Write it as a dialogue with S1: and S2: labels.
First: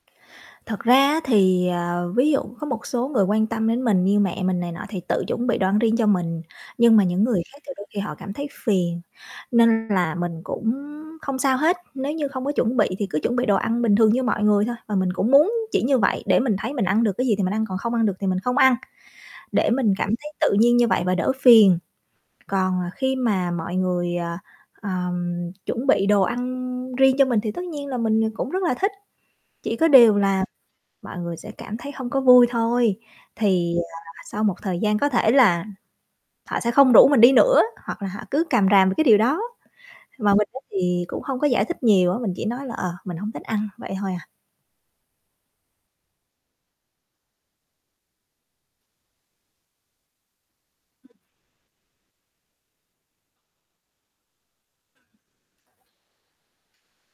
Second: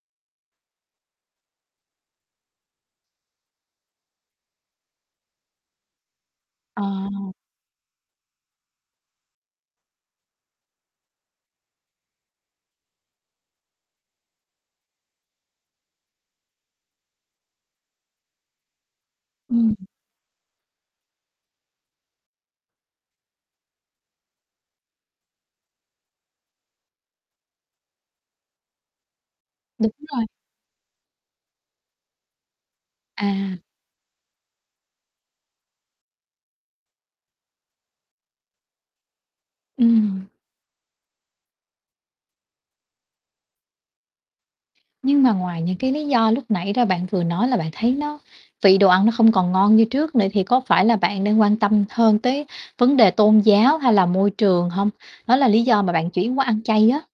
S1: Thật ra á thì, ờ, ví dụ có một số người quan tâm đến mình như mẹ mình này nọ thì tự chuẩn bị đồ ăn riêng cho mình, nhưng mà những
S2: À.
S1: người khác thì đôi khi họ cảm thấy phiền, nên là mình cũng không sao hết. Nếu như không có chuẩn bị thì cứ chuẩn bị đồ ăn bình thường như mọi người thôi và mình cũng muốn chỉ như vậy để mình thấy mình ăn được cái gì thì mình ăn, còn không ăn được thì mình không ăn, để
S2: Ừm.
S1: mình cảm thấy tự nhiên như vậy và đỡ phiền. Còn, à, khi mà mọi người, ờ, ờm, chuẩn bị đồ ăn riêng cho mình thì tất nhiên là mình, ờ, cũng rất là thích, chỉ có
S2: Đúng
S1: điều
S2: rồi.
S1: là mọi người sẽ cảm thấy hông có vui thôi.
S2: À.
S1: Thì, à, sau một thời gian có thể là họ sẽ không rủ mình đi nữa, hoặc là họ cứ càm ràm về cái điều đó,
S2: Ừm.
S1: mà mình á, thì cũng hông có giải thích nhiều á, mình chỉ nói là, ờ, "mình hông thích ăn", vậy thôi à.
S2: Nhưng mà ngoài những cái lý do lúc nãy ra bạn vừa nói là bạn thấy nó vị đồ ăn nó không còn ngon như trước nữa thì có phải là bạn đang quan tâm hơn tới vấn đề tôn giáo, hay là môi trường hông? Đó là lý do mà bạn chuyển qua ăn chay á.